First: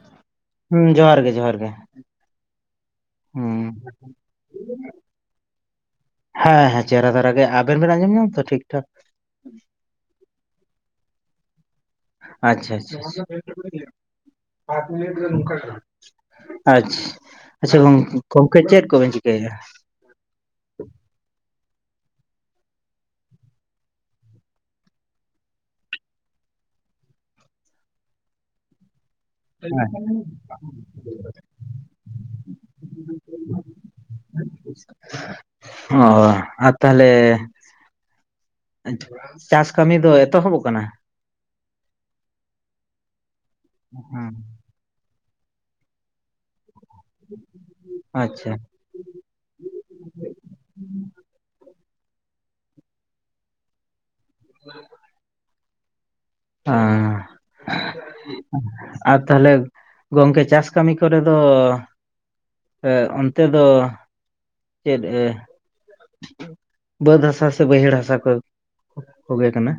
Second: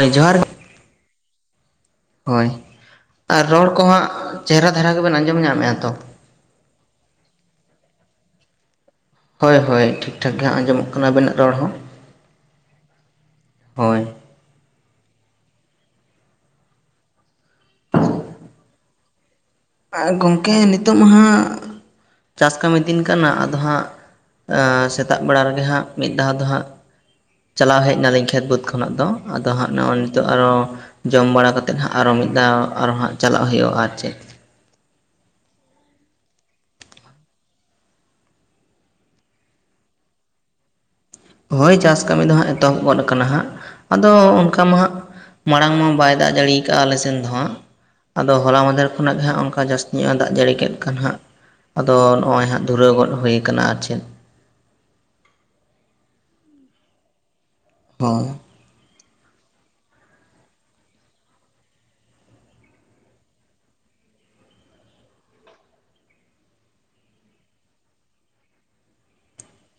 ᱦᱮᱸ ᱡᱚᱦᱟᱨ ᱦᱩᱸ ᱡᱚᱦᱟᱨ ᱜᱮ ᱡᱚᱦᱟᱨ ᱜᱮ᱾ ᱦᱳᱭ ᱟᱨ ᱦᱩᱸ ᱨᱚᱲ ᱠᱚᱦᱟᱸᱜ ᱪᱮᱦᱨᱟ ᱫᱷᱟᱨᱟ ᱜᱮᱵᱮᱱ ᱟᱸᱡᱚᱢ ᱧᱟᱢ ᱢᱮᱭᱟ ᱛᱚ᱾ ᱦᱮᱸ ᱦᱮᱸ ᱪᱮᱦᱨᱟ ᱫᱷᱟᱨᱟ ᱜᱮ, ᱟᱵᱮᱱ ᱵᱮᱱ ᱟᱸᱡᱚᱢ ᱧᱟᱢ ᱫᱟ ᱴᱷᱤᱠ ᱴᱷᱟᱠ? ᱦᱳᱭ ᱦᱳᱭ ᱴᱷᱤᱠ ᱴᱷᱟᱠ ᱜᱮ ᱦᱟᱸᱜ ᱟᱸᱡᱚᱢᱚᱜ ᱠᱟᱱᱟ ᱟᱵᱤᱱᱟᱜ ᱨᱚᱲ ᱦᱚᱸ᱾ ᱟᱪᱪᱷᱟ ᱟᱪᱪᱷᱟ᱾ ᱦᱳᱭ ᱯᱟᱡ ᱡᱤᱱᱤᱴ ᱨᱮ ᱱᱚᱝᱠᱟ ᱠᱟᱱᱟ ᱟᱪᱷ ᱟᱪᱪᱷᱟ ᱜᱚᱝᱠᱮ ᱪᱮᱫ ᱠᱚᱵᱮᱱ ᱪᱤᱠᱟ ᱜᱮᱭᱟ᱾ ᱟᱨ ᱜᱚᱝᱠᱮ ᱱᱤᱛᱚᱜ ᱢᱟ ᱦᱟᱸᱜ ᱪᱟᱥ ᱠᱟᱹᱢᱤ ᱫᱤᱱ ᱠᱟᱱᱟ, ᱟᱫᱚ ᱦᱟᱸᱜ ᱮᱸᱻ ᱥᱮᱛᱟᱜ ᱵᱮᱲᱟ ᱨᱮᱜᱮ ᱦᱟᱸᱜ ᱢᱤᱫ ᱫᱷᱟᱣ ᱫᱚ ᱦᱟᱸᱜ, ᱪᱟᱞᱟᱣ ᱦᱮᱡ ᱱᱟᱞᱤᱧ ᱠᱷᱮᱛ ᱵᱟᱹᱫᱽ ᱠᱷᱚᱱᱟᱜ ᱫᱚ ᱟᱫᱚ ᱦᱟᱸᱜ ᱱᱚᱜᱼᱚᱭ ᱱᱤᱛᱚᱜ ᱟᱨᱚ ᱡᱚᱢ ᱵᱟᱲᱟ ᱠᱟᱛᱮᱫ ᱦᱟᱸᱜ ᱟᱨᱚ ᱢᱤᱫ ᱫᱷᱟᱣ ᱟᱨᱚᱸ ᱦᱟᱸ ᱪᱟᱞᱟᱜ ᱦᱩᱭᱩᱜᱼᱟ ᱟᱨ ᱪᱮᱫ, ᱚ ᱟᱨ ᱛᱟᱦᱚᱞᱮ ᱪᱟᱥ ᱠᱟᱹᱢᱤ ᱫᱚ ᱮᱛᱚᱦᱚᱵᱚᱜ ᱠᱟᱱᱟ? ᱦᱳᱭ ᱪᱟᱥ ᱠᱟᱹᱢᱤ ᱫᱚ ᱦᱟᱸᱜ ᱮᱛᱚᱦᱚᱵ ᱜᱚᱫ ᱠᱟᱱᱟ ᱦᱟᱸᱜ ᱟᱫᱚ ᱦᱩᱸ ᱚᱱᱠᱟ ᱢᱟ ᱦᱟᱸᱜ, ᱢᱟᱲᱟᱝ ᱢᱟ ᱵᱟᱭ ᱫᱟᱜ ᱡᱟᱹᱲᱤᱭᱟ ᱠᱟᱜᱼᱟ ᱟᱞᱮ ᱥᱮᱱ ᱫᱚ ᱦᱟᱸᱜ, ᱟᱫᱚ ᱟᱪᱪᱷᱟ ᱦᱚᱞᱟ ᱢᱟᱫᱷᱮᱨ ᱠᱷᱚᱱᱟᱜ ᱜᱮ ᱦᱟᱸᱜ ᱚᱱᱠᱟ ᱡᱟᱹᱥᱛᱤ ᱧᱚᱜᱼᱟ ᱫᱟᱜ ᱡᱟᱹᱲᱤ ᱠᱮᱫ ᱠᱷᱟᱱ ᱦᱟᱸᱜ, ᱟᱫᱚ ᱱᱚᱜᱼᱚᱭ ᱦᱟᱸᱜ ᱫᱷᱩᱨᱟᱹᱣ ᱜᱚᱫ ᱦᱩᱭ ᱠᱟᱱᱟ ᱟᱨ ᱪᱮᱫ᱾ [unintelligible] ᱮᱸᱻ ᱦᱚᱸ ᱟᱨ ᱛᱟᱦᱚᱞᱮ ᱜᱚᱝᱠᱮ ᱪᱟᱥ ᱠᱟᱹᱢᱤ ᱠᱚᱨᱮ ᱫᱚ ᱥᱮ ᱚᱱᱛᱮ ᱫᱚ ᱪᱮᱫ ᱮ ᱵᱟᱹᱫᱽ ᱦᱟᱥᱟ ᱥᱮ ᱵᱟᱹᱭᱦᱟᱹᱲ ᱦᱟᱥᱟ ᱠᱚ ᱠᱚᱜᱮ ᱠᱟᱱᱟ?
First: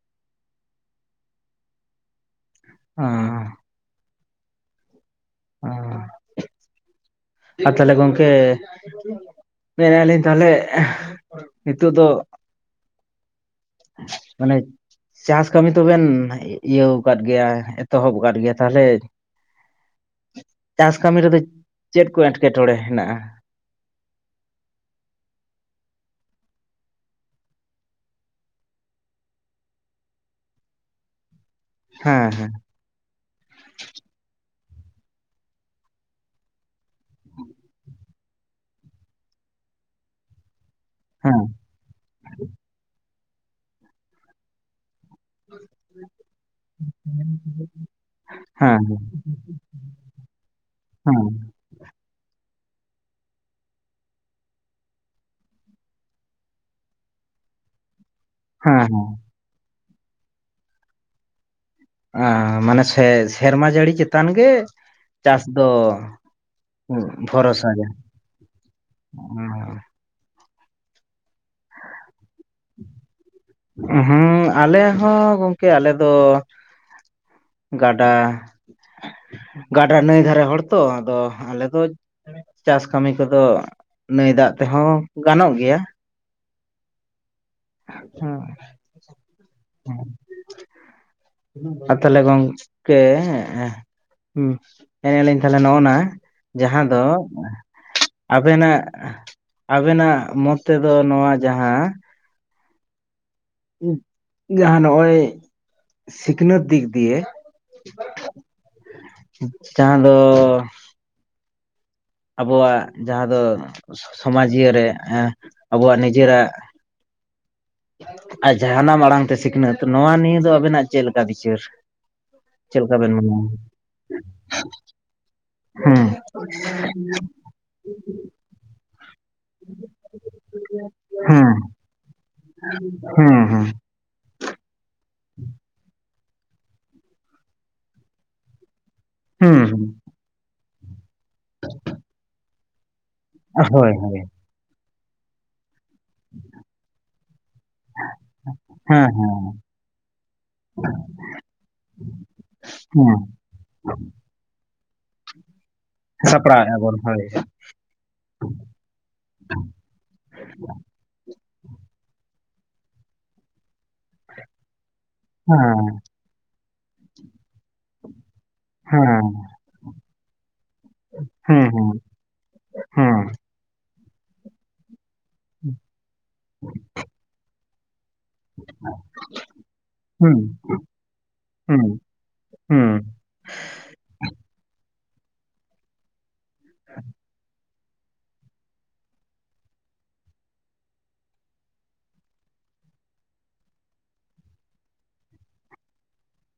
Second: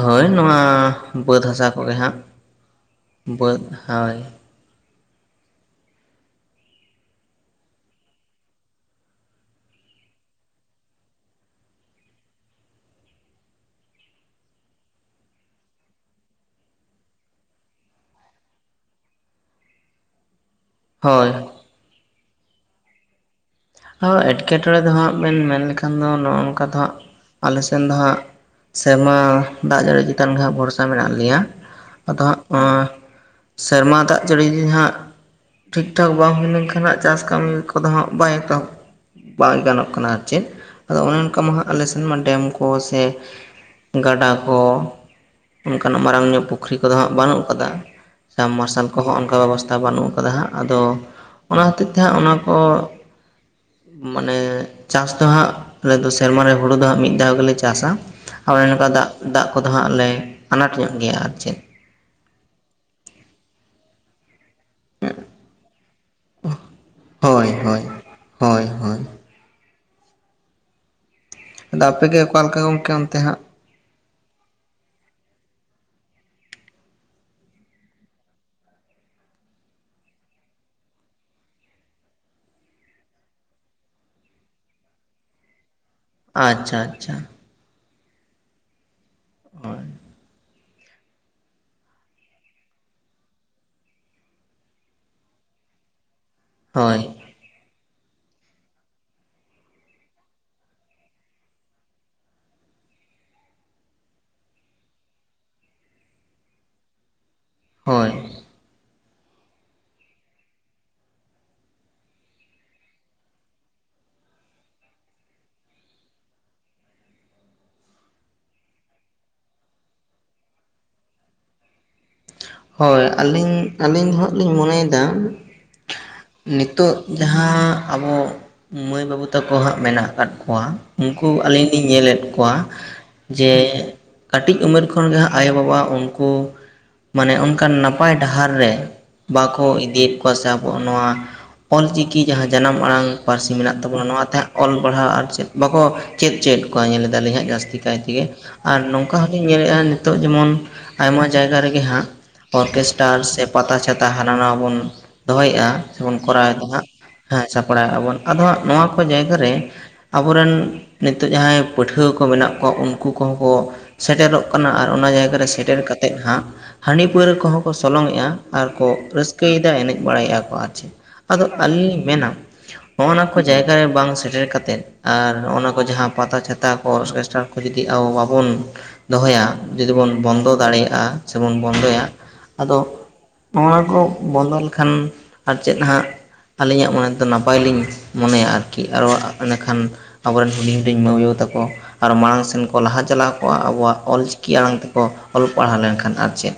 ᱦᱳᱭ ᱱᱚᱣᱟ ᱵᱟᱹᱫᱽ ᱦᱟᱥᱟ ᱠᱚᱜᱮ ᱦᱟᱸᱜ᱾ ᱚᱻ ᱵᱟᱹᱫᱽ ᱦᱳᱭ ᱚ ᱟᱨ ᱛᱟᱦᱚᱞᱮ ᱜᱚᱝᱠᱮ ᱢᱮᱱᱮ ᱞᱤᱧ ᱛᱟᱦᱚᱞᱮ ᱱᱤᱛᱚᱜ ᱫᱚ ᱢᱟᱱᱮ ᱪᱟᱥ ᱠᱟᱹᱢᱤ ᱛᱚᱵᱮᱱ ᱤᱭᱟᱹᱣ ᱠᱟᱫ ᱜᱮᱭᱟ ᱮᱛᱚᱦᱚᱵ ᱠᱟᱫ ᱜᱮᱭᱟ ᱛᱟᱦᱚᱞᱮ ᱪᱟᱥ ᱠᱟᱹᱢᱤ ᱦᱳᱭ ᱨᱮᱫᱚ ᱪᱮᱫ ᱠᱚ ᱮᱴᱠᱮᱴᱚᱬᱮ ᱦᱮᱱᱟᱜᱼᱟ ᱮᱴᱠᱮᱴᱚᱬᱮ ᱫᱚᱦᱟᱸᱜ ᱵᱮᱱ ᱢᱮᱱ ᱞᱮᱠᱷᱟᱱ ᱫᱚ ᱱᱚᱜᱼᱚ ᱱᱚᱝᱠᱟ ᱫᱚ ᱦᱟᱸᱜ ᱟᱞᱮ ᱥᱮᱱ ᱫᱚ ᱦᱟᱸᱜ ᱥᱮᱢᱟ ᱫᱟᱜ ᱡᱟᱹᱲᱤ ᱪᱮᱛᱟᱱ ᱜᱮ ᱦᱟᱸᱜ ᱵᱷᱚᱨᱥᱟ ᱢᱮᱱᱟᱜ ᱞᱮᱭᱟ ᱟᱫᱚ ᱦᱮᱸ ᱦᱟᱸᱜ ᱦᱮᱸ ᱱᱚᱣᱟ ᱥᱮᱨᱢᱟ ᱫᱟᱜ ᱡᱟᱹᱲᱤ ᱦᱟᱸᱜ ᱴᱷᱤᱠ ᱴᱷᱟᱠ ᱵᱟᱝ ᱦᱩᱭ ᱞᱮᱱᱠᱷᱟᱱ ᱦᱟᱸᱜ ᱪᱟᱥ ᱠᱟᱹᱢᱤ ᱠᱚᱫᱚ ᱦᱟᱸᱜ ᱵᱟᱭ ᱠᱟᱵ ᱵᱟᱝ ᱜᱟᱱᱚᱜ ᱠᱟᱱᱟ ᱟᱨ ᱪᱮᱫ ᱟᱫᱚ ᱚᱱᱠᱟ ᱦᱮᱸ ᱢᱟ ᱟᱞᱮ ᱥᱮᱱ ᱢᱟ ᱰᱮᱢ ᱠᱚ ᱥᱮ ᱜᱟᱰᱟ ᱠᱚ ᱚᱱᱠᱟᱱᱟᱜ ᱢᱟᱨᱟᱝ ᱧᱚᱜ ᱯᱩᱠᱷᱨᱤ ᱠᱚᱫᱚ ᱦᱟᱸᱜ ᱵᱟᱹᱱᱩᱜ ᱠᱟᱫᱟ ᱥᱟᱵ ᱦᱮᱸ ᱢᱟᱨᱥᱟᱞ ᱠᱚᱦᱚᱸ ᱚᱱᱠᱟ ᱵᱮᱵᱚᱥᱛᱷᱟ ᱵᱟᱹᱱᱩᱜ ᱠᱟᱫᱟ ᱦᱟᱸᱜ ᱟᱫᱚ ᱚᱱᱟ ᱦᱚᱛᱮᱡ ᱛᱮ ᱦᱟᱸᱜ ᱚᱱᱟ ᱠᱚ ᱢᱟᱱᱮ ᱪᱟᱥ ᱫᱚ ᱦᱟᱸᱜ ᱟᱞᱮ ᱫᱚ ᱥᱮᱨᱢᱟ ᱨᱮ ᱦᱩᱲᱩ ᱫᱚ ᱦᱟᱸᱜ ᱢᱤᱫ ᱫᱷᱟᱣ ᱜᱮᱞᱮ ᱪᱟᱥᱟᱜ ᱦᱳᱭ ᱦᱮᱸ ᱱᱚᱝᱠᱟ ᱦᱮᱸ ᱫᱟᱜ ᱫᱟᱜ ᱠᱚᱫᱚ ᱦᱟᱸᱜ ᱞᱮ ᱟᱱᱟᱴ ᱧᱚᱜ ᱜᱮᱭᱟ ᱟᱨ ᱪᱮᱫ ᱢᱟᱱᱮ ᱥᱮ ᱥᱮᱨᱢᱟ ᱡᱟᱹᱲᱤ ᱪᱮᱛᱟᱱ ᱜᱮ ᱪᱟᱥ ᱫᱚ ᱦᱳᱭ ᱵᱷᱚᱨᱚᱥᱟ ᱦᱳᱭ ᱜᱮ ᱦᱳᱭ ᱦᱳᱭ [inaudible] ᱟᱫᱚ ᱟᱯᱮ ᱜᱮ ᱚᱠᱟᱞᱮᱠᱟ ᱜᱚᱝᱠᱮ ᱚᱱᱛᱮ ᱦᱟᱜ ᱦᱮᱸ ᱟᱞᱮ ᱦᱚᱸ ᱜᱚᱝᱠᱮ ᱟᱞᱮ ᱫᱚ ᱜᱟᱰᱟ ᱜᱟᱰᱟ ᱱᱟᱹᱭ ᱫᱷᱟᱨᱮ ᱦᱚᱲ ᱛᱚ ᱟᱫᱚ ᱟᱞᱮ ᱫᱚ ᱪᱟᱥ ᱠᱟᱹᱢᱤ ᱠᱚᱫᱚ ᱱᱟᱹᱭ ᱫᱟᱜ ᱛᱮᱦᱚᱸ ᱜᱟᱱᱚᱜ ᱜᱮᱭᱟ ᱟᱪᱪᱷᱟ ᱟᱪᱪᱷᱟ ᱦᱮ ᱦᱳᱭ [inaudible] ᱟᱨ ᱛᱟᱦᱚᱞᱮ ᱜᱚᱝᱠᱮ ᱦᱮᱸ ᱮᱱᱮᱜ ᱞᱤᱧ ᱛᱟᱦᱚᱞᱮ ᱱᱚᱜᱼ ᱱᱟ ᱡᱟᱦᱟᱸ ᱫᱚ ᱦᱳᱭ ᱟᱵᱮᱱᱟᱜ ᱟᱵᱮᱱᱟᱜ ᱢᱚᱛ ᱛᱮᱫᱚ ᱱᱚᱣᱟ ᱡᱟᱦᱟᱸ ᱡᱟᱦᱟᱸ ᱱᱚᱜᱼᱚᱭ ᱥᱤᱠᱷᱱᱟᱹᱛ ᱫᱤᱠ ᱫᱤᱭᱮ ᱦᱳᱭ ᱡᱟᱦᱟᱸ ᱫᱚ ᱟᱵᱚᱣᱟᱜ ᱡᱟᱦᱟᱸ ᱫᱚ ᱥᱚᱢᱟᱡᱽᱤᱭᱟᱹ ᱨᱮ ᱮ ᱟᱵᱚᱣᱟᱜ ᱱᱤᱡᱮᱨᱟᱜ ᱟᱨ ᱡᱟᱦᱱᱟᱜ ᱟᱲᱟᱝ ᱛᱮ ᱥᱤᱠᱷᱱᱟᱹᱛ ᱱᱚᱣᱟ ᱱᱤᱭᱟᱹ ᱫᱚ ᱟᱵᱮᱱᱟᱜ ᱪᱮᱫ ᱞᱮᱠᱟ ᱵᱤᱪᱟᱹᱨ ᱪᱮᱫ ᱞᱮᱠᱟ ᱦᱳᱭ ᱵᱮᱱ ᱢᱚᱱᱮᱭᱟ ᱟᱹᱞᱤᱧ ᱟᱹᱞᱤᱧ ᱫᱚ ᱦᱟᱸᱟᱜ ᱞᱤᱧ ᱢᱚᱱᱮᱭᱮᱫᱟ ᱦᱩᱸ ᱱᱤᱛᱚᱜ ᱡᱟᱦᱟᱸ ᱟᱵᱚ ᱢᱟᱹᱭ ᱵᱟᱹᱵᱩ ᱛᱟᱠᱚ ᱦᱟᱸᱜ ᱢᱮᱱᱟᱜ ᱟᱠᱟᱫ ᱠᱚᱣᱟ ᱩᱱᱠᱩ ᱟᱹᱞᱤᱧ ᱞᱤᱧ ᱧᱮᱞᱮᱫ ᱠᱚᱣᱟ ᱦᱩᱸ ᱦᱩᱸ ᱡᱮ ᱦᱩᱸ ᱠᱟᱹᱴᱤᱡ ᱩᱢᱮᱨ ᱠᱷᱚᱱ ᱜᱮ ᱟᱭᱳᱼᱵᱟᱵᱟ ᱩᱱᱠᱩ ᱢᱟᱱᱮ ᱚᱱᱠᱟᱱ ᱱᱟᱯᱟᱭ ᱰᱟᱦᱟᱨ ᱨᱮ ᱦᱩᱸ ᱵᱟᱠᱚ ᱦᱩᱸ ᱤᱫᱤᱭᱮᱫ ᱠᱚᱣᱟ ᱥᱮ ᱟᱵᱚᱣᱟᱜ ᱱᱚᱣᱟ ᱚᱞ ᱪᱤᱠᱤ ᱡᱟᱦᱟᱸ ᱡᱟᱱᱟᱢ ᱟᱲᱟᱝ ᱯᱟᱹᱨᱥᱤ ᱢᱮᱱᱟᱜ ᱦᱳᱭ ᱛᱟᱵᱚᱱᱟ ᱦᱳᱭ ᱱᱚᱣᱟᱛᱮᱦᱟᱜ ᱚᱞ ᱯᱟᱲᱦᱟᱣ ᱟᱨ ᱪᱮᱫ ᱵᱟᱠᱚ ᱪᱮᱫ ᱪᱮᱫ ᱠᱚ ᱧᱮᱞ ᱮᱫᱟᱞᱤᱧ ᱦᱟᱜ ᱡᱟᱹᱥᱛᱤ ᱠᱟᱭ ᱛᱮᱜᱮ ᱟᱨ ᱦᱮᱸ ᱱᱚᱝᱠᱟ ᱦᱮᱸ ᱦᱚᱸᱞᱤᱧ ᱧᱮᱞᱮᱫᱼᱟ ᱱᱤᱛᱚᱜ ᱡᱮᱢᱚᱱ ᱟᱭᱢᱟ ᱡᱟᱭᱜᱟ ᱨᱮᱜᱮ ᱜᱮ ᱦᱟᱸᱜ ᱚᱨᱠᱮᱥᱴᱟᱨ ᱦᱮᱸ ᱥᱮ ᱯᱟᱛᱟ ᱪᱷᱟᱛᱟ ᱦᱟᱱᱟ ᱱᱟᱣᱟ ᱵᱚᱱ ᱫᱚᱦᱚᱭᱮᱜᱼᱟ ᱥᱮᱵᱚᱱ ᱠᱚᱨᱟᱣᱮᱫᱟ ᱥᱟᱯᱲᱟᱣᱮᱫᱼᱟ ᱦᱟᱜ ᱵᱚᱱ ᱦᱳᱭ ᱦᱮᱸ ᱥᱟᱯᱲᱟᱣ ᱟ ᱵᱚᱱ ᱟᱫᱚ ᱦᱟᱸᱜ ᱱᱚᱣᱟ ᱠᱚ ᱡᱟᱭᱜᱟ ᱨᱮ ᱟᱵᱚᱨᱮᱱ ᱱᱤᱛᱚᱜ ᱡᱟᱦᱟᱸᱭ ᱯᱟᱹᱴᱷᱩᱣᱟᱹ ᱠᱚ ᱢᱮᱱᱟᱜ ᱠᱚᱣᱟ ᱩᱱᱠᱩ ᱠᱚᱦᱚᱸ ᱠᱚ ᱥᱮᱴᱮᱨᱚᱜ ᱠᱟᱱᱟ ᱟᱨ ᱚᱱᱟ ᱡᱟᱭᱜᱟ ᱨᱮ ᱥᱮᱴᱮᱨ ᱦᱮᱸ ᱠᱟᱛᱮᱫ ᱦᱟᱜ ᱦᱟᱺᱰᱤ ᱯᱟᱹᱣᱨᱟ ᱠᱚᱦᱚᱸ ᱠᱚ ᱥᱚᱞᱚᱝᱮᱜᱼᱟ ᱟᱨᱠᱚ ᱦᱮᱸ ᱨᱟᱹᱥᱠᱟᱹᱭᱮᱫᱟ ᱮᱱᱮᱡ ᱵᱟᱲᱟᱭᱮᱫᱼᱟ ᱠᱚ ᱟᱨ ᱪᱮᱫ ᱟᱫᱚ ᱦᱮᱸ ᱟᱹᱞᱤᱧ ᱦᱮᱸ ᱞᱤᱧ ᱢᱮᱱᱟ ᱱᱚᱜᱼᱚ ᱦᱮᱸ ᱱᱟ ᱠᱚ ᱡᱟᱭᱜᱟ ᱨᱮ ᱵᱟᱝ ᱥᱮᱴᱮᱨ ᱠᱟᱛᱮᱫ ᱟᱨ ᱚᱱᱟ ᱠᱚ ᱡᱟᱦᱟᱸ ᱯᱟᱛᱟ ᱪᱷᱟᱛᱟ ᱠᱚ ᱚᱨᱠᱮᱥᱴᱟᱨ ᱠᱚ ᱡᱩᱫᱤ ᱟᱵᱚ ᱵᱟᱵ ᱵᱚᱱ ᱫᱚᱦᱚᱭᱟ, ᱡᱩᱫᱤ ᱵᱚᱱ ᱦᱮᱸ ᱵᱚᱱᱫᱚ ᱫᱟᱲᱮᱭᱟᱜᱼᱟ, ᱥᱮᱵᱚᱱ ᱦᱮᱸ ᱵᱚᱱᱫᱚᱭᱟ, ᱟᱫᱚ ᱦᱩᱸ ᱱᱚᱣᱟ ᱠᱚ ᱵᱚᱱᱫᱚ ᱞᱮᱠᱷᱟᱱ, ᱟᱨ ᱪᱮᱫ ᱦᱟᱜ ᱟᱹᱞᱤᱧᱟᱜ ᱢᱚᱱᱮ ᱫᱚ ᱱᱟᱯᱟᱭ ᱞᱤᱧ ᱢᱚᱱᱮᱭᱟ ᱟᱨᱠᱤ ᱟᱨᱦᱚᱸ ᱤᱱᱟᱹᱠᱷᱟᱱ ᱟᱵᱚᱨᱮᱱ ᱦᱩᱰᱤᱧ ᱦᱩᱰᱤᱧ ᱢᱟᱹᱭᱟᱹ ᱛᱟᱠᱚ, ᱟᱨ ᱢᱟᱲᱟᱝ ᱥᱮᱱ ᱠᱚ ᱞᱟᱦᱟ ᱪᱟᱞᱟᱣ ᱠᱚᱜᱼᱟ, ᱟᱵᱚᱣᱟᱜ ᱚᱞ ᱪᱤᱠᱤ ᱟᱲᱟᱝ ᱛᱮᱠᱚ ᱚᱞ ᱯᱟᱲᱦᱟᱣ ᱞᱮᱱᱠᱷᱟᱱ, ᱟᱨ ᱪᱮᱫ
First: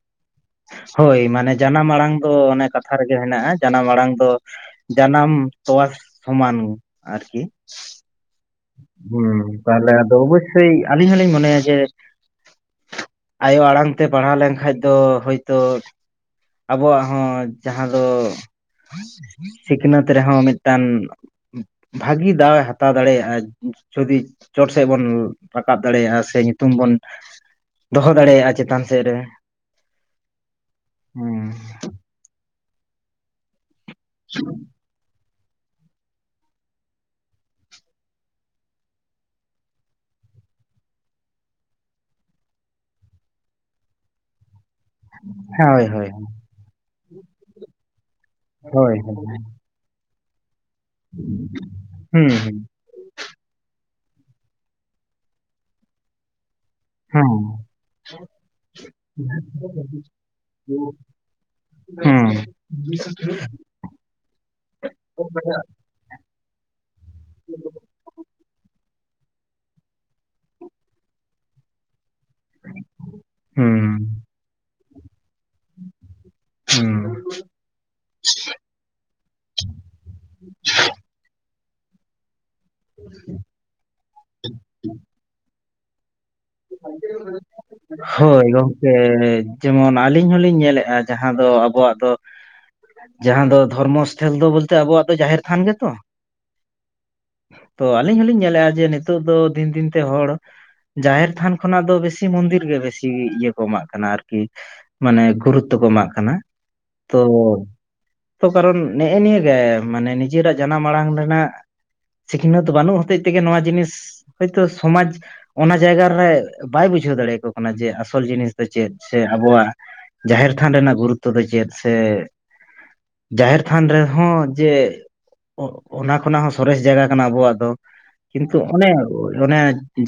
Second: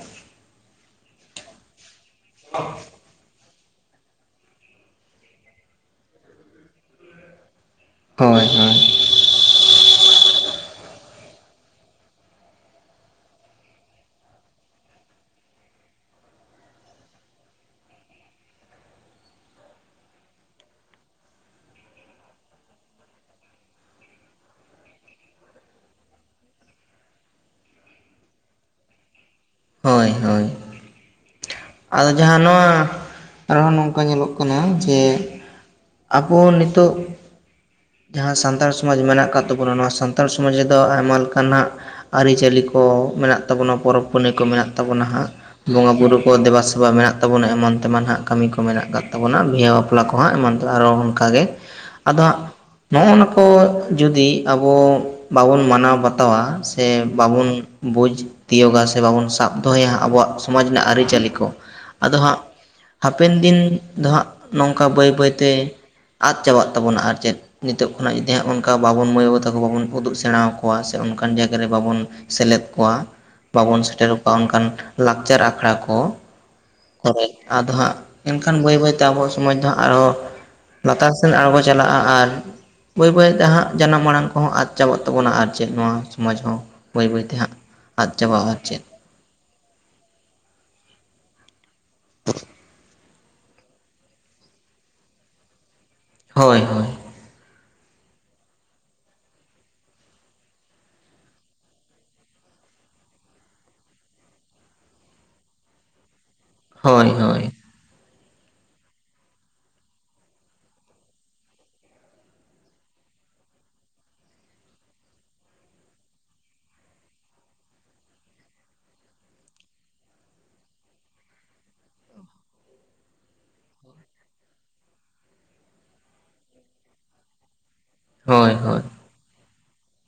ᱦᱳᱭ ᱢᱟᱱᱮ ᱡᱟᱱᱟᱢ ᱟᱲᱟᱝ ᱫᱚ ᱚᱱᱮ ᱠᱟᱛᱷᱟ ᱨᱮᱜᱮ ᱢᱮᱱᱟᱜᱼᱟ ᱾ ᱡᱟᱱᱟᱢ ᱟᱲᱟᱝ ᱫᱚ ᱡᱟᱱᱟᱢ ᱛᱚᱣᱟ ᱥᱚᱢᱟᱱ ᱟᱨᱠᱤ, ᱦᱳᱭ ᱦᱳᱭ ᱦᱮᱸ ᱛᱟᱦᱚᱞᱮ ᱟᱫᱚ ᱚᱵᱚᱥᱥᱳᱭ ᱟᱹᱞᱤᱧ ᱦᱚᱞᱤᱧ ᱢᱚᱱᱮᱭᱟ ᱡᱮ ᱟᱭᱳ ᱟᱲᱟᱝᱛᱮ ᱯᱟᱲᱦᱟᱣ ᱞᱮᱱᱠᱟᱱᱡ ᱫᱚ ᱦᱳᱭᱛᱳ, ᱟᱵᱚᱣᱟᱜ ᱦᱚᱸ ᱡᱟᱦᱟᱸ ᱫᱚ, ᱥᱤᱠᱷᱱᱟᱹᱛ ᱨᱮᱦᱚᱸ ᱢᱤᱫᱴᱟᱝ ᱵᱷᱟᱜᱤ ᱫᱟᱣᱮ ᱦᱟᱛᱟᱣ ᱫᱟᱲᱮᱭᱟᱜᱼᱟ᱾ ᱡᱩᱫᱤ ᱪᱚᱴ ᱥᱮᱫ ᱵᱚᱱ ᱨᱟᱠᱟᱵ ᱫᱟᱲᱮᱭᱟᱜᱼᱟ ᱥᱮ, ᱧᱩᱛᱩᱢ ᱵᱚᱱ ᱫᱚᱦᱚ ᱫᱟᱲᱮᱭᱟᱜᱼᱟ ᱪᱮᱛᱟᱱ ᱥᱮᱫ ᱨᱮ, ᱦᱳᱭ ᱦᱳᱭ ᱦᱩᱸ ᱟᱫᱚ ᱡᱟᱦᱟᱸ ᱱᱚᱶᱟ, ᱟᱨᱦᱚᱸ ᱱᱚᱝᱠᱟ ᱧᱮᱞᱚᱜ ᱠᱟᱱᱟ ᱡᱮ, ᱟᱵᱚ ᱱᱤᱛᱚᱜ ᱡᱟᱦᱟᱸ ᱥᱟᱱᱛᱟᱲ ᱥᱚᱢᱟᱡᱽ ᱢᱮᱱᱟᱜ ᱟᱠᱟᱫ ᱛᱟᱵᱚᱱᱟ, ᱱᱚᱣᱟ ᱥᱟᱱᱛᱟᱲ ᱥᱚᱢᱟᱡᱽ ᱨᱮᱫᱚ ᱟᱭᱢᱟ ᱞᱮᱠᱟᱱᱟᱜ ᱟᱹᱨᱤᱪᱟᱹᱞᱤ ᱠᱚ ᱢᱮᱱᱟᱜ ᱛᱟᱵᱚᱱᱟ, ᱯᱚᱨᱚᱵᱽ ᱯᱩᱱᱟᱹᱭ ᱠᱚ ᱢᱮᱱᱟᱜ ᱛᱟᱵᱚᱱᱟ ᱦᱟᱸᱜ᱾ ᱦᱳᱭ ᱵᱚᱸᱜᱟ ᱦᱳᱭ ᱵᱩᱨᱩ ᱠᱚ ᱫᱮᱵᱟᱼᱥᱮᱵᱟ ᱢᱮᱱᱟᱜ ᱛᱟᱵᱚᱱᱟ ᱮᱢᱟᱱ ᱛᱮᱢᱟᱱ ᱦᱟᱸᱜ ᱠᱟᱹᱢᱤ ᱠᱚ ᱢᱮᱱᱟᱜ ᱦᱳᱭ ᱟᱠᱟᱫ ᱦᱳᱭ ᱛᱟᱵᱚᱱᱟ, ᱵᱤᱦᱟᱹ ᱵᱟᱯ ᱵᱟᱯᱞᱟ ᱠᱚᱦᱟᱸᱜ ᱮᱢᱟᱱ ᱛᱮᱭᱟ ᱟᱨᱦᱚᱸ ᱚᱱᱠᱟᱜᱮ, ᱟᱫᱚ ᱦᱩᱸ ᱦᱟᱸᱜ ᱱᱚᱜᱱᱟ ᱠᱚ ᱡᱩᱫᱤ ᱟᱵᱚ ᱵᱟᱵᱚᱱ ᱢᱟᱱᱟᱣ ᱵᱟᱛᱟᱣᱟ, ᱥᱮ ᱦᱩᱸ ᱦᱩᱸ ᱵᱟᱵᱚᱱ ᱵᱩᱡᱽ ᱛᱤᱭᱳᱜᱟ, ᱥᱮ ᱵᱟᱵᱚᱱ ᱥᱟᱵ ᱫᱚᱦᱚᱭᱟ ᱟᱵᱚᱣᱟᱜ ᱥᱚᱢᱟᱡᱽ ᱨᱮᱱᱟᱜ ᱟᱹᱨᱤᱪᱟᱹᱞᱤ ᱠᱚ᱾ ᱟᱫᱚ ᱦᱩᱸ ᱦᱟᱸᱜ ᱦᱟᱯᱮᱱ ᱫᱤᱱ ᱫᱚ ᱦᱟᱸᱜ ᱱᱚᱝᱠᱟ ᱵᱟᱹᱭ ᱵᱟᱹᱭ ᱛᱮ᱾ ᱟᱫ ᱪᱟᱵᱟᱜ ᱛᱟᱵᱚᱱᱟ ᱟᱨ ᱪᱮᱫ ᱱᱤᱛᱚᱜ ᱠᱷᱚᱱᱟᱜ ᱡᱩᱫᱤ ᱦᱟᱸᱜ ᱚᱱᱠᱟ ᱵᱟᱵᱚᱱ ᱢᱟᱹᱭ ᱵᱟᱵᱩ ᱛᱟᱠᱚ ᱵᱟᱵᱚᱱ ᱩᱫᱩᱜ ᱥᱮᱬᱟ ᱠᱚᱣᱟ, ᱥᱮ ᱚᱱᱠᱟᱱ ᱡᱟᱭᱜᱟ ᱨᱮ ᱵᱟᱵᱚᱱ ᱥᱮᱞᱮᱫ ᱠᱚᱣᱟ ᱵᱟᱵᱚᱱ ᱦᱩᱸ ᱥᱮᱴᱮᱨ ᱠᱚᱣᱟ, ᱚᱱᱠᱟᱱ ᱞᱟᱠᱪᱟᱨ ᱟᱠᱷᱲᱟ ᱠᱚ᱾ ᱦᱩᱸ, ᱠᱚᱨᱮ ᱟᱫᱚ ᱦᱟᱸᱜ ᱮᱱᱠᱷᱟᱱ ᱵᱟᱹᱭ ᱵᱟᱹᱭᱛᱮ ᱟᱵᱚ ᱥᱚᱢᱟᱡᱽ ᱫᱚ ᱟᱨᱦᱚ, ᱞᱟᱛᱟᱨ ᱥᱮᱱ ᱟᱲᱜᱚᱡ᱾ ᱪᱟᱞᱟᱜᱼᱟ ᱟᱨ ᱵᱟᱹᱭ ᱵᱟᱹᱭᱛᱮ ᱦᱟᱸᱜ ᱡᱟᱱᱟᱢ ᱢᱟᱲᱟᱝ ᱠᱚᱦᱚᱸ ᱟᱫ ᱪᱟᱵᱟᱜ ᱛᱟᱵᱚᱱᱟ ᱟᱨ ᱪᱮᱫ ᱱᱚᱣᱟ, ᱥᱚᱢᱟᱡᱽ ᱦᱚᱸ ᱵᱟᱹᱭ ᱵᱟᱹᱭᱛᱮ ᱦᱟᱸᱜ [unintelligible] ᱟᱫ ᱪᱟᱵᱟᱜᱼᱟ ᱦᱳᱭ ᱟᱨ ᱪᱮᱫ ᱜᱚᱝᱠᱮ, ᱡᱮᱢᱚᱱ ᱟᱹᱞᱤᱧ ᱦᱚᱞᱤᱧ ᱧᱮᱞᱮᱫᱼᱟ, ᱡᱟᱦᱟᱸ ᱫᱚ, ᱟᱵᱚᱣᱟᱜ ᱫᱚ ᱡᱟᱦᱟᱸ ᱫᱚ, ᱫᱷᱚᱨᱢᱚᱥ ᱮᱞ ᱫᱚ ᱵᱚᱞᱛᱮ ᱟᱵᱚᱣᱟᱜ ᱫᱚ ᱡᱟᱦᱮᱨ ᱛᱷᱟᱱ ᱜᱮᱛᱚ? ᱦᱳᱭ, ᱛᱚ ᱟᱹᱞᱤᱧ ᱦᱚᱞᱤᱧ ᱧᱮᱞᱮᱫᱼᱟ ᱡᱮ ᱱᱤᱛᱚᱜ ᱫᱚ ᱫᱤᱱ ᱫᱤᱱᱛᱮ ᱦᱚᱲ ᱡᱟᱦᱮᱨ ᱛᱷᱟᱱ ᱠᱷᱚᱱᱟᱜ ᱫᱚ ᱵᱮᱥᱤ ᱢᱚᱱᱫᱤᱨ ᱜᱮ ᱵᱮᱥᱤ ᱤᱭᱟᱹ ᱠᱚ ᱮᱢᱟᱜ ᱠᱟᱱᱟ ᱟᱨᱠᱤ᱾ ᱢᱟᱱᱮ ᱜᱩᱨᱩᱛᱛᱚ ᱠᱚ ᱮᱢᱟᱜ ᱠᱟᱱᱟ᱾ ᱦᱳᱭ ᱛᱚᱻ ᱦᱳᱭ ᱛᱚ ᱠᱟᱨᱚᱱ ᱱᱮᱜᱼᱮ ᱱᱤᱭᱟᱹ ᱜᱮ ᱢᱟᱱᱮ ᱱᱤᱡᱮᱨᱟᱜ ᱡᱟᱱᱟᱢ ᱟᱲᱟᱝ ᱨᱮᱱᱟᱜ ᱥᱤᱠᱷᱱᱟᱹᱛ ᱵᱟᱹᱱᱩᱜ ᱦᱚᱛᱮᱡ ᱛᱮᱜᱮ ᱱᱚᱣᱟ ᱡᱤᱱᱤᱥ ᱦᱳᱭᱛᱳ ᱥᱚᱢᱟᱡᱽ ᱚᱱᱟ ᱡᱟᱭᱜᱟ ᱛᱟᱦᱚᱞᱮ ᱵᱟᱭ ᱵᱩᱡᱷᱟᱹᱣ ᱫᱟᱲᱮᱭᱟᱠᱚ ᱠᱟᱱᱟ ᱡᱮ ᱟᱥᱚᱞ ᱡᱤᱱᱤᱥ ᱫᱚ ᱪᱮᱫ, ᱥᱮ ᱟᱵᱚᱣᱟᱜ ᱡᱟᱦᱮᱨ ᱛᱷᱟᱱ ᱨᱮᱱᱟᱜ ᱜᱩᱨᱩᱯ ᱛᱮᱫᱚ ᱪᱮᱫ ᱥᱮ ᱡᱟᱦᱮᱨ ᱛᱷᱟᱱ ᱨᱮᱦᱚᱸ ᱡᱮ᱾ ᱚᱱᱟ ᱠᱷᱚᱱᱟᱜ ᱦᱚᱸ ᱥᱚᱨᱮᱥ ᱡᱟᱭᱜᱟ ᱠᱟᱱᱟ ᱟᱵᱚᱣᱟᱜ ᱫᱚ ᱾ ᱦᱳᱭ ᱠᱤᱱᱛᱩ ᱦᱳᱭ ᱚᱱᱮ ᱚᱱᱮ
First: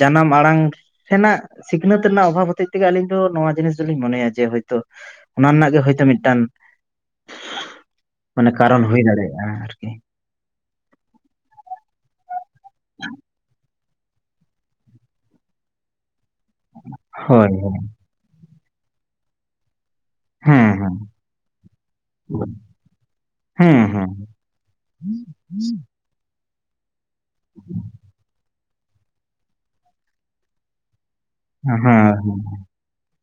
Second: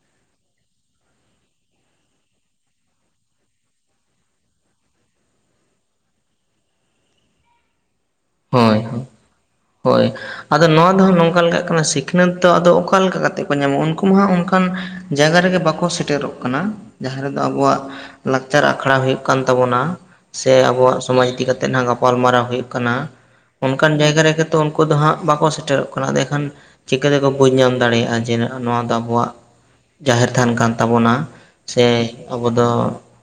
ᱡᱟᱱᱟᱢ ᱟᱲᱟᱝ ᱥᱮᱱᱟᱜ ᱥᱤᱠᱷᱱᱟᱹᱛ ᱨᱮᱱᱟᱜ ᱚᱵᱷᱟᱵᱽ ᱦᱚᱛᱮᱡ ᱛᱮᱜᱮ ᱟᱹᱞᱤᱧ ᱫᱚ ᱱᱚᱣᱟ ᱡᱤᱱᱤᱥ ᱫᱚᱞᱤᱧ ᱢᱚᱱᱮᱭᱟ ᱡᱮ ᱦᱳᱭᱛᱳ ᱾ ᱚᱱᱟ ᱨᱮᱱᱟᱜ ᱜᱮ ᱦᱳᱭᱛᱳ ᱢᱤᱫᱴᱟᱝ ᱾ ᱢᱟᱱᱮ ᱦᱳᱭ ᱠᱟᱨᱚᱱ ᱦᱩᱭ ᱦᱳᱭ ᱫᱟᱲᱮᱭᱟᱜᱼᱟ ᱟᱨᱠᱤ᱾ ᱦᱳᱭ ᱟᱫᱚ ᱱᱚᱣᱟ ᱫᱚ ᱱᱚᱝᱠᱟ ᱞᱮᱠᱟᱜ ᱠᱟᱱᱟ ᱥᱤᱠᱷᱱᱟᱹᱛ ᱫᱚ ᱟᱫᱚ ᱚᱠᱟ ᱞᱮᱠᱟ ᱠᱟᱛᱮ ᱠᱚ ᱧᱟᱢᱚᱼᱟ ᱩᱱᱠᱩ ᱢᱟ ᱦᱟᱸᱜ ᱚᱱ ᱚᱱᱠᱟᱱ ᱡᱟᱭᱜᱟ ᱨᱮᱜᱮ ᱵᱟᱠᱚ ᱥᱮᱴᱮᱨᱚᱜ ᱠᱟᱱᱟ ᱾ ᱡᱟᱦᱟᱸ ᱨᱮᱫᱚ ᱦᱳᱭ ᱟᱵᱚᱣᱟᱜ ᱦᱳᱭ ᱞᱟᱠᱪᱟᱨ ᱟᱠᱷᱲᱟ ᱦᱩᱭᱩᱜ ᱠᱟᱱ ᱛᱟᱵᱚᱱᱟ᱾ ᱥᱮ ᱦᱮᱸ ᱦᱮᱸ ᱟᱵᱚᱣᱟᱜ ᱥᱚᱢᱟᱡᱽ ᱤᱫᱤ ᱠᱟᱛᱮ ᱱᱟᱜ ᱜᱟᱯᱟᱞ ᱢᱟᱨᱟᱣ ᱦᱩᱭᱩᱜ ᱠᱟᱱᱟ᱾ ᱦᱮᱸ ᱚᱱᱠᱟᱱ ᱦᱮᱸ ᱡᱟᱭᱜᱟ ᱨᱮᱜᱮ ᱛᱚ ᱩᱱᱠᱩ ᱫᱚ ᱦᱟᱸᱜ ᱵᱟᱠᱚ ᱥᱮᱴᱮᱨᱚᱜ ᱠᱟᱱᱟ ᱮᱱᱠᱷᱟᱱ ᱪᱤᱠᱟᱹᱛᱮᱠᱚ ᱵᱩᱡᱽ ᱧᱟᱢ ᱫᱟᱲᱮᱭᱟᱜᱼᱟ ᱡᱮ ᱱᱚᱣᱟ ᱫᱚ ᱟᱵᱚᱣᱟᱜ ᱡᱟᱦᱮᱨ ᱛᱷᱟᱱ ᱠᱟᱱ ᱛᱟᱵᱚᱱᱟ ᱥᱮ ᱦᱮᱸ ᱟᱵᱚ ᱫᱚ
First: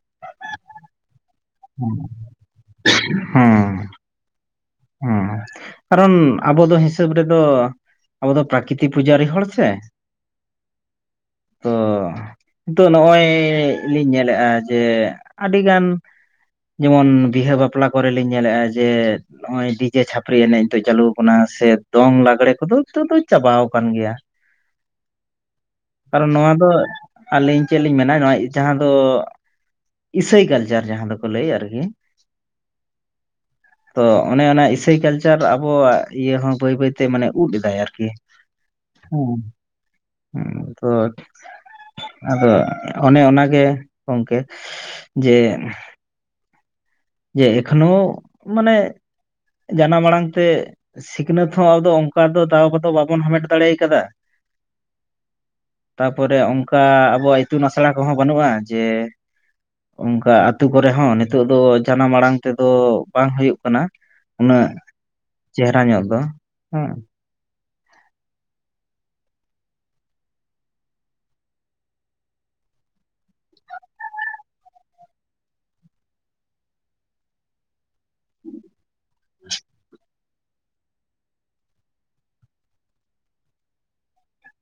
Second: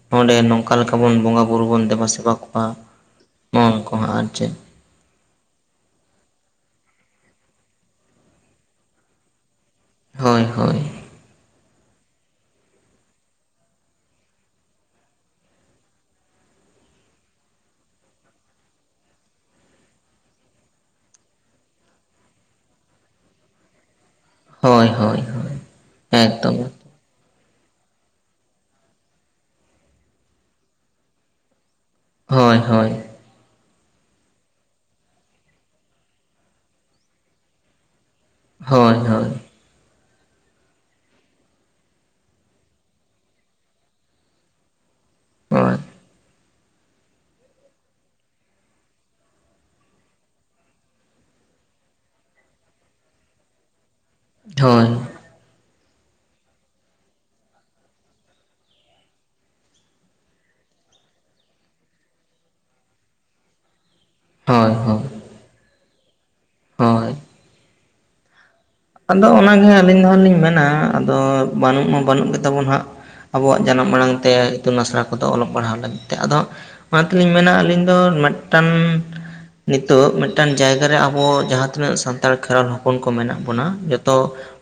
ᱱᱚᱸᱰᱮ ᱱᱚᱝᱠᱟ ᱞᱮᱠᱟ ᱵᱚᱱ ᱵᱚᱸᱜᱟ ᱵᱩᱨᱩ ᱵᱚᱱ ᱫᱮᱵᱟ ᱥᱮᱵᱟ ᱠᱚᱣᱟ ᱦᱮᱸ ᱱᱚᱣᱟ ᱠᱚᱦᱚᱸ ᱟᱨ ᱪᱮᱫ᱾ ᱦᱮᱸ ᱠᱟᱨᱚᱱ ᱟᱵᱚ ᱫᱚ ᱦᱤᱥᱟᱹᱵ ᱨᱮᱫᱚ ᱟᱵᱚ ᱫᱚ ᱯᱨᱟᱠᱨᱤᱛᱤᱠ ᱯᱩᱡᱟᱨᱤ ᱦᱚᱲ ᱥᱮ, ᱦᱳᱭ ᱦᱳᱭ ᱾ ᱛᱚᱻ ᱱᱤᱛᱚᱜ ᱱᱚᱜᱼᱚᱭ ᱞᱤᱧ ᱧᱮᱞᱮᱫᱼᱟ ᱡᱮ ᱟᱹᱰᱤᱜᱟᱱ ᱡᱮᱢᱚᱱ ᱵᱤᱦᱟᱹ ᱵᱟᱯᱞᱟ ᱠᱚᱨᱮ ᱞᱤᱧ ᱧᱮᱞᱮᱫᱼᱟ ᱡᱮ, ᱱᱚᱜ-ᱚᱭ ᱰᱤᱡᱮ ᱪᱷᱟᱯᱨᱤ ᱮᱱᱮᱡ ᱫᱚ ᱪᱟᱹᱞᱩ ᱟᱠᱟᱱᱟ ᱥᱮ ᱫᱚᱝ ᱞᱟᱜᱽᱲᱮ ᱠᱚᱫᱚ ᱱᱤᱛᱚᱜ ᱫᱚ ᱪᱟᱵᱟᱣ ᱟᱠᱟᱱ ᱜᱮᱭᱟ᱾ ᱦᱳᱭ ᱦᱳᱭ ᱦᱳᱭ ᱾ ᱠᱟᱨᱚᱱ ᱱᱚᱣᱟ ᱫᱚ ᱟᱹᱞᱤ ᱪᱮᱫᱽ ᱞᱤᱧ ᱢᱮᱱᱟ ᱱᱚᱣᱟ ᱡᱟᱦᱟᱸ ᱫᱚ, ᱤᱥᱟᱹᱭ ᱠᱟᱞᱪᱟᱨ ᱡᱟᱦᱟᱸ ᱫᱚᱠᱚ ᱞᱟᱹᱭᱟ ᱟᱨᱠᱤ᱾ ᱦᱳᱭ ᱦᱳᱭ ᱾ [inaudible] ᱛᱚ ᱚᱱᱮ ᱚᱱᱟ ᱤᱥᱟᱹᱭ ᱠᱟᱞᱪᱟᱨ ᱟᱵᱚᱣᱟᱜ ᱤᱭᱟᱹ ᱦᱚᱸ ᱵᱟᱹᱭ ᱵᱟᱹᱭᱛᱮ ᱢᱟᱱᱮ ᱩᱫ ᱮᱫᱟᱭ ᱟᱨᱠᱤ᱾ ᱦᱳᱭ ᱦᱳᱭ ᱦᱩᱸ ᱦᱳᱭ [unintelligible] ᱛᱚ ᱟᱫᱚ ᱚᱱᱮ ᱚᱱᱟᱜᱮ ᱜᱚᱢᱠᱮ, ᱡᱮ ᱡᱮ ᱮᱠᱷᱚᱱ ᱦᱳᱸ ᱢᱟᱱᱮ ᱡᱟᱱᱟᱢ ᱟᱲᱟᱝ ᱛᱮ ᱥᱤᱠᱷᱱᱟᱹᱛ ᱦᱚᱸ ᱟᱫᱚ ᱚᱱᱠᱟ ᱫᱚ ᱫᱟᱣ ᱠᱚᱫᱚ ᱵᱟᱵᱚᱱ ᱦᱟᱢᱮᱴ ᱫᱟᱲᱮ ᱠᱟᱫᱟ, ᱦᱳᱭ ᱾ ᱛᱟᱯᱚᱨᱮ ᱚᱱᱠᱟ ᱟᱵᱚᱣᱟᱜ ᱤᱛᱩᱱ ᱟᱥᱲᱟ ᱠᱚᱦᱚᱸ ᱵᱟᱹᱱᱩᱜᱼᱟ ᱡᱮ ᱚᱱᱠᱟ ᱟᱛᱳ ᱠᱚᱨᱮ ᱦᱚᱸ ᱱᱤᱛᱚᱜ ᱫᱚ ᱡᱟᱱᱟᱢ ᱟᱲᱟᱝ ᱛᱮᱫᱚ ᱵᱟᱝ ᱦᱳᱭᱳᱜ ᱠᱟᱱᱟ ᱩᱱᱟᱹᱜ ᱦᱳᱭ ᱦᱳᱭ ᱪᱮᱦᱨᱟ ᱧᱚᱜ ᱫᱚ ᱦᱮᱸ ᱦᱳᱭ ᱾ ᱟᱫᱚ ᱚᱱᱟᱜᱮ ᱦᱟᱸᱜ ᱟᱹᱞᱤᱧ ᱫᱚ ᱦᱟᱸᱜ ᱞᱤᱧ ᱢᱮᱱᱟ ᱟᱫᱚ ᱵᱟᱹᱱᱩᱜ ᱢᱟ ᱵᱟᱹᱱᱩᱜ ᱜᱮᱛᱟ ᱵᱚᱱᱟ ᱦᱟᱸᱜ ᱟᱵᱚᱣᱟᱜ ᱡᱟᱱᱟᱢ ᱟᱲᱟᱝ ᱛᱮ ᱤᱛᱩᱱ ᱟᱥᱲᱟ ᱠᱚᱫᱚ ᱚᱞᱚᱜ ᱯᱟᱲᱦᱟᱣ ᱞᱟᱹᱜᱤᱫ ᱛᱮ ᱟᱫᱚ ᱚᱱᱟ ᱛᱮᱞᱤᱧ ᱢᱮᱱᱟ ᱟᱹᱞᱤᱧ ᱫᱚ ᱢᱤᱫᱴᱟᱝ ᱱᱤᱛᱚᱜ ᱢᱤᱫ ᱴᱟᱱ ᱡᱟᱭᱜᱟ ᱨᱮ ᱟᱵᱚ ᱡᱟᱦᱟᱸ ᱛᱤᱱᱟᱹᱜ ᱥᱟᱱᱛᱟᱲ ᱠᱷᱮᱨᱣᱟᱞ ᱦᱚᱯᱚᱱ ᱠᱚ ᱢᱮᱱᱟᱜ ᱡᱚᱛᱚ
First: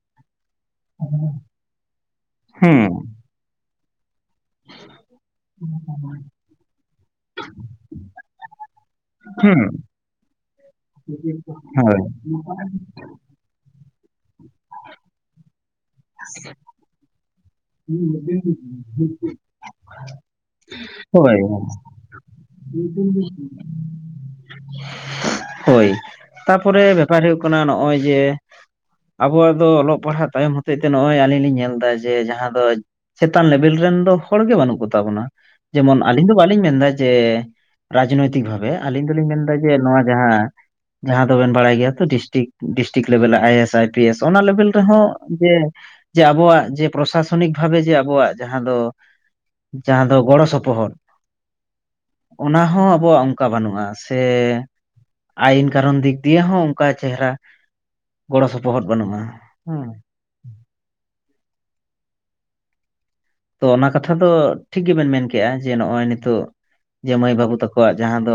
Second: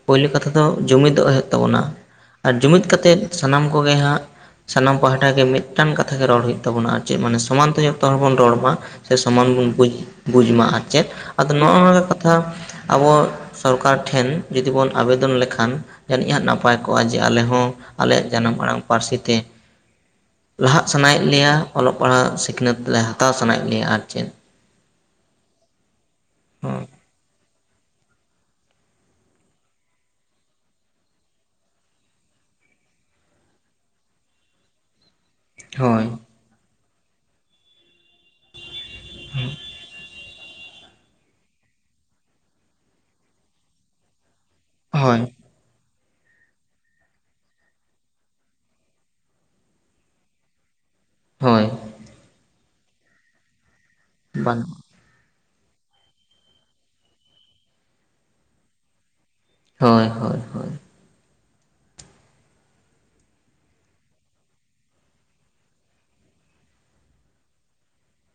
ᱯᱳᱭᱞᱳ ᱠᱟᱛᱷᱟ ᱫᱚ ᱡᱩᱢᱤᱫᱚᱜ ᱦᱩᱭᱩᱜ ᱛᱟᱵᱚᱱᱟ ᱟᱨ ᱡᱩᱢᱤᱫ ᱦᱩᱸ ᱠᱟᱛᱮ ᱥᱟᱱᱟᱢ ᱠᱚᱜᱮ ᱦᱟᱸᱜ ᱥᱟᱱᱟᱢ ᱯᱟᱦᱴᱟ ᱜᱮ ᱢᱤᱫᱴᱟᱱ ᱠᱟᱛᱷᱟ ᱜᱮ ᱨᱚᱲ ᱦᱩᱭᱩᱜ ᱛᱟᱵᱚᱱᱟ ᱟᱨ ᱪᱮᱫ ᱢᱟᱱᱮ ᱥᱚᱢᱟᱱᱛᱮ ᱡᱚᱛᱚ ᱦᱚᱲ ᱵᱚᱱ ᱨᱚᱲ ᱢᱟ ᱾ ᱥᱮ ᱥᱚᱢᱟᱱ ᱦᱩᱸ ᱵᱚᱱ ᱵᱩᱡᱽ ᱢᱟ ᱟᱨ ᱪᱮᱫ ᱟᱫᱚ ᱱᱚᱜᱼᱚ ᱦᱳᱭ ᱱᱚᱣᱟ ᱠᱟᱛᱷᱟ ᱟᱵᱚ ᱥᱚᱨᱠᱟᱨ ᱴᱷᱮᱱ ᱡᱩᱫᱤ ᱵᱚᱱ ᱟᱵᱮᱫᱚᱱ ᱞᱮᱠᱷᱟᱱ ᱡᱟᱹᱱᱤᱡ ᱦᱟᱸᱜ ᱱᱟᱯᱟᱭ ᱠᱚᱜᱼᱟ ᱡᱮ ᱟᱞᱮ ᱦᱚᱸ ᱟᱞᱮᱭᱟᱜ ᱡᱟᱱᱟᱢ ᱟᱲᱟᱝ ᱯᱟᱹᱨᱥᱤ ᱛᱮ [unintelligible] ᱞᱟᱦᱟᱜ ᱥᱟᱱᱟᱭᱮᱫ ᱦᱳᱭ ᱞᱮᱭᱟ ᱚᱞᱚᱜ, ᱯᱟᱲᱦᱟᱜ, ᱥᱤᱠᱷᱱᱟᱹᱛ, ᱞᱮ ᱦᱟᱛᱟᱣ ᱥᱟᱱᱟᱭᱮᱫ ᱞᱮᱭᱟ ᱟᱨ ᱪᱮᱫ ᱦᱳᱭ ᱛᱟᱨᱯᱚᱨᱮ ᱵᱮᱯᱟᱨ ᱦᱩᱭᱩᱜ ᱠᱟᱱᱟ ᱱᱚᱜᱼᱚᱭ ᱡᱮ ᱟᱵᱚᱣᱟᱜ ᱫᱚ ᱚᱞᱚᱜ ᱯᱟᱲᱦᱟᱜ ᱛᱟᱭᱚᱢ ᱦᱚᱛᱮᱡ ᱛᱮ ᱱᱚᱜᱼᱚᱭ ᱟᱹᱞᱤᱧ ᱞᱤᱧ ᱧᱮᱞ ᱮᱫᱟ ᱡᱮ ᱡᱟᱦᱟᱸ ᱪᱮᱛᱟᱱ ᱞᱮᱵᱮᱞ ᱨᱮᱱ ᱫᱚ ᱦᱚᱲ ᱜᱮ ᱵᱟᱹᱱᱩᱜ ᱠᱚᱛᱟ ᱵᱚᱱᱟ ᱡᱮᱢᱚᱱ ᱦᱳᱭ ᱟᱹᱞᱤᱧ ᱫᱚ ᱵᱟᱞᱤᱧ ᱢᱮᱱᱫᱟ ᱡᱮ ᱨᱟᱡᱽᱱᱤᱛᱤᱠ ᱵᱷᱟᱵᱮ ᱟᱹᱞᱤᱧ ᱫᱚᱞᱤᱧ ᱢᱮᱱᱫᱟ ᱡᱮ ᱱᱚᱣᱟ ᱡᱟᱦᱟᱸ ᱡᱟᱦᱟᱸ ᱫᱚᱵᱮᱱ ᱵᱟᱲᱟᱭ ᱜᱮᱭᱟ ᱛᱚ ᱰᱤᱥᱴᱤᱠ ᱰᱤᱥᱴᱤᱠ ᱞᱮᱵᱮᱞ I A S I P S ᱚᱱᱟ ᱞᱮᱵᱮᱞ ᱦᱚᱸ ᱦᱳᱭ ᱡᱮ ᱡᱮ ᱟᱵᱚᱣᱟᱜ ᱡᱮ ᱯᱨᱚᱥᱟᱥ ᱥᱷᱚᱱᱤᱠ ᱵᱷᱟᱵᱮ ᱡᱮ ᱟᱵᱚᱣᱟᱜ ᱡᱟᱦᱟᱸ ᱫᱚ ᱡᱟᱦᱟᱸ ᱫᱚ ᱜᱚᱲᱚ ᱥᱚᱯᱚᱦᱚᱫ ᱦᱳᱭ ᱾ ᱚᱱᱟ ᱦᱚᱸ ᱟᱵᱚᱣᱟᱜ ᱚᱱᱠᱟ ᱵᱟᱹᱱᱩᱜᱼᱟ ᱥᱮ ᱵᱟᱹᱱᱩᱜᱼᱟ ᱟᱭᱤᱱ ᱠᱟᱨᱚᱱ ᱫᱤᱠ ᱫᱤᱭᱮ ᱦᱚᱸ ᱚᱱᱠᱟ ᱪᱮᱦᱨᱟ ᱜᱚᱲᱚ ᱥᱚᱯᱚᱦᱚᱫ ᱵᱟᱹᱱᱩᱜᱼᱟ ᱾ ᱦᱳᱭ ᱦᱳᱭ ᱾ ᱛᱚ ᱚᱱᱟ ᱠᱟᱛᱷᱟ ᱫᱚ ᱴᱷᱤᱠ ᱜᱮᱵᱮᱱ ᱢᱮᱱ ᱠᱮᱜᱼᱟ ᱡᱮ ᱱᱚᱜᱼᱚᱭ ᱱᱤᱛᱚᱜ ᱡᱮ ᱢᱟᱹᱭ ᱵᱟᱹᱵᱩ ᱛᱟᱠᱚᱣᱟᱜ ᱡᱟᱦᱟᱸ ᱫᱚ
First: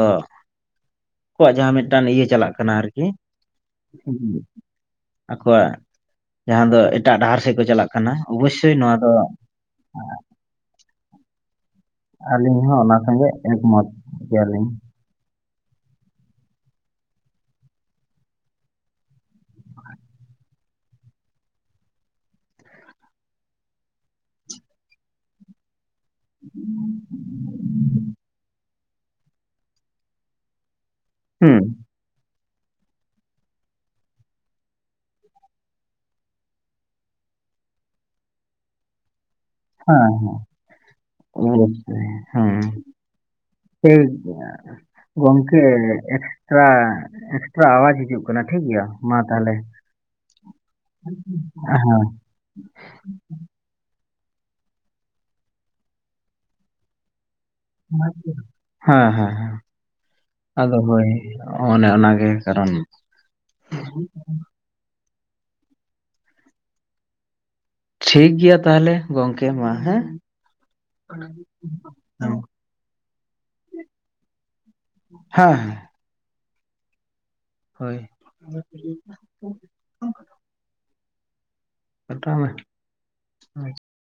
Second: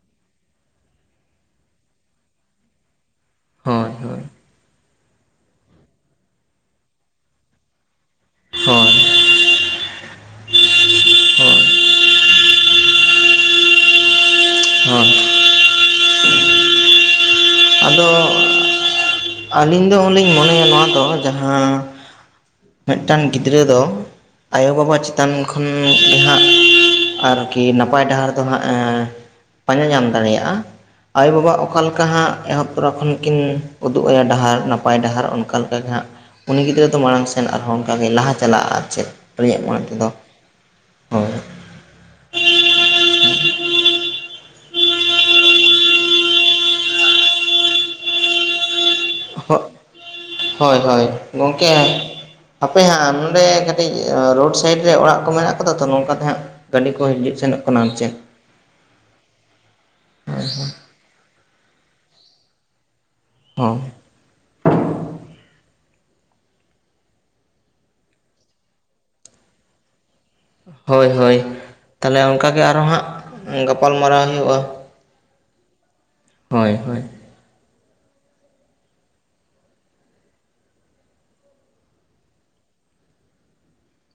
ᱟᱠᱣᱟᱜ ᱡᱟᱦᱟᱸ ᱢᱤᱫᱴᱟᱱ ᱤᱭᱟᱹ ᱪᱟᱞᱟᱜ ᱠᱟᱱᱟ ᱟᱨᱠᱤ᱾ ᱦᱳᱭ ᱦᱳᱭ ᱟᱠᱚᱣᱟᱜ ᱡᱟᱦᱟᱸ ᱫᱚ ᱮᱴᱟᱜ ᱰᱟᱦᱟᱨ ᱥᱮᱡ ᱠᱚ ᱪᱟᱞᱟᱜ ᱠᱟᱱᱟ᱾ ᱠᱟᱱᱟ ᱚᱵᱚᱥᱥᱳᱭ ᱦᱳᱭ ᱱᱚᱣᱟ ᱫᱚ ᱦᱳᱭ ᱟᱹᱞᱤᱧ ᱦᱚᱸ ᱚᱱᱟ ᱥᱚᱸᱜᱮ ᱮᱠ ᱢᱚᱛ ᱜᱮᱭᱟᱞᱤᱧ᱾ ᱦᱮᱸ ᱟᱫᱚ ᱟᱹᱞᱤᱧ ᱫᱚ ᱩᱱ ᱞᱤᱧ ᱢᱚᱱᱮᱭᱟ ᱱᱚᱣᱟ ᱫᱚ ᱡᱟᱦᱟᱸ ᱢᱤᱫ ᱴᱟᱝ ᱜᱤᱫᱽᱨᱟᱹ ᱫᱚ ᱟᱭᱳᱵᱟᱵᱟ ᱪᱮᱛᱟᱱ ᱠᱷᱚᱱ ᱜᱮ ᱦᱸᱟᱜ ᱟᱨᱠᱤ ᱱᱟᱯᱟᱭ ᱰᱟᱦᱟᱨ ᱯᱟᱸᱡᱟ ᱧᱟᱢ ᱫᱟᱲᱮᱭᱟᱜᱼᱟ ᱟᱭᱳᱼᱵᱟᱵᱟ ᱦᱩᱸ ᱚᱠᱟ ᱞᱮᱠᱟ ᱚᱱᱠᱟ ᱦᱟᱸᱜ ᱮᱦᱚᱵᱛᱚᱨᱟ ᱠᱷᱚᱱ ᱠᱤᱱ ᱩᱫᱩᱜ ᱟᱭᱟ ᱰᱟᱦᱟᱨ ᱱᱟᱯᱟᱭ ᱰᱟᱦᱟᱨ ᱚᱱᱠᱟ ᱞᱮᱠᱟᱜᱮ ᱦᱟᱸᱜ ᱩᱱᱤ ᱜᱤᱫᱽᱨᱟᱹ ᱫᱚ ᱢᱟᱲᱟᱝ ᱥᱮᱱ ᱟᱨ ᱦᱚᱸ ᱚᱱᱠᱟᱜᱮᱭ ᱞᱟᱦᱟ ᱪᱟᱞᱟᱜᱼᱟ ᱟᱨ ᱪᱮᱫ᱾ ᱟᱹᱞᱤᱧᱟᱜ ᱢᱚᱱᱮ ᱦᱮᱸ ᱛᱮᱫᱚ ᱦᱮᱸ ᱦᱳᱭ ᱦᱮᱸ ᱚᱵᱚᱥᱥᱚᱭ ᱦᱮᱸ ᱴᱷᱤᱠ ᱜᱮᱭᱟ᱾ ᱜᱚᱝᱠᱮ ᱮᱠᱥᱴᱨᱟ ᱮᱠᱥᱴᱨᱟ ᱟᱣᱟᱡ ᱦᱤᱡᱩᱜ ᱠᱟᱱᱟ ᱴᱷᱤᱠᱜᱮᱭᱟ᱾ ᱦᱳᱭ ᱦᱳᱭ ᱜᱚᱢᱠᱮ ᱦᱮᱸ ᱦᱟᱯᱮ ᱦᱟᱸᱜ ᱱᱚᱰᱮ ᱠᱟᱹᱴᱤᱡ ᱨᱳᱰ ᱥᱟᱭᱤᱰ ᱨᱮ ᱚᱲᱟᱜ ᱠᱚ ᱢᱮᱱᱟᱜ ᱟᱠᱟᱫᱟ ᱛᱚ ᱱᱚᱝᱠᱟ ᱛᱮ ᱦᱟᱸᱜ ᱜᱟᱹᱰᱤ ᱠᱚ ᱦᱤᱡᱩᱜ ᱥᱮᱱᱚᱜ ᱠᱟᱱᱟ ᱟᱨ ᱪᱮᱫ ᱦᱮᱸ ᱦᱮᱸᱦᱮᱸ ᱟᱫᱚ ᱦᱳᱭ ᱚᱱᱮ ᱚᱱᱟᱜᱮ ᱠᱟᱨᱚᱱ᱾ ᱦᱚᱸ᱾ [inaudible] ᱴᱷᱤᱠ ᱜᱮᱭᱟ ᱛᱟᱦᱚᱞᱮ ᱜᱚᱝᱠᱮ ᱢᱟ ᱦᱮᱸ ᱦᱳᱭ ᱦᱳᱭ ᱛᱟᱦᱚᱞᱮ ᱦᱮᱸ ᱚᱱᱠᱟᱜᱮ ᱟᱨᱚ ᱦᱟᱸᱜ ᱜᱟᱯᱟᱞᱢᱟᱨᱟᱣ ᱦᱩᱭᱩᱜᱼᱟ᱾ ᱦᱮᱸ ᱦᱮᱸ᱾ ᱦᱳᱭ ᱦᱳᱭ᱾ ᱦᱳᱭ᱾ [unintelligible] [unintelligible]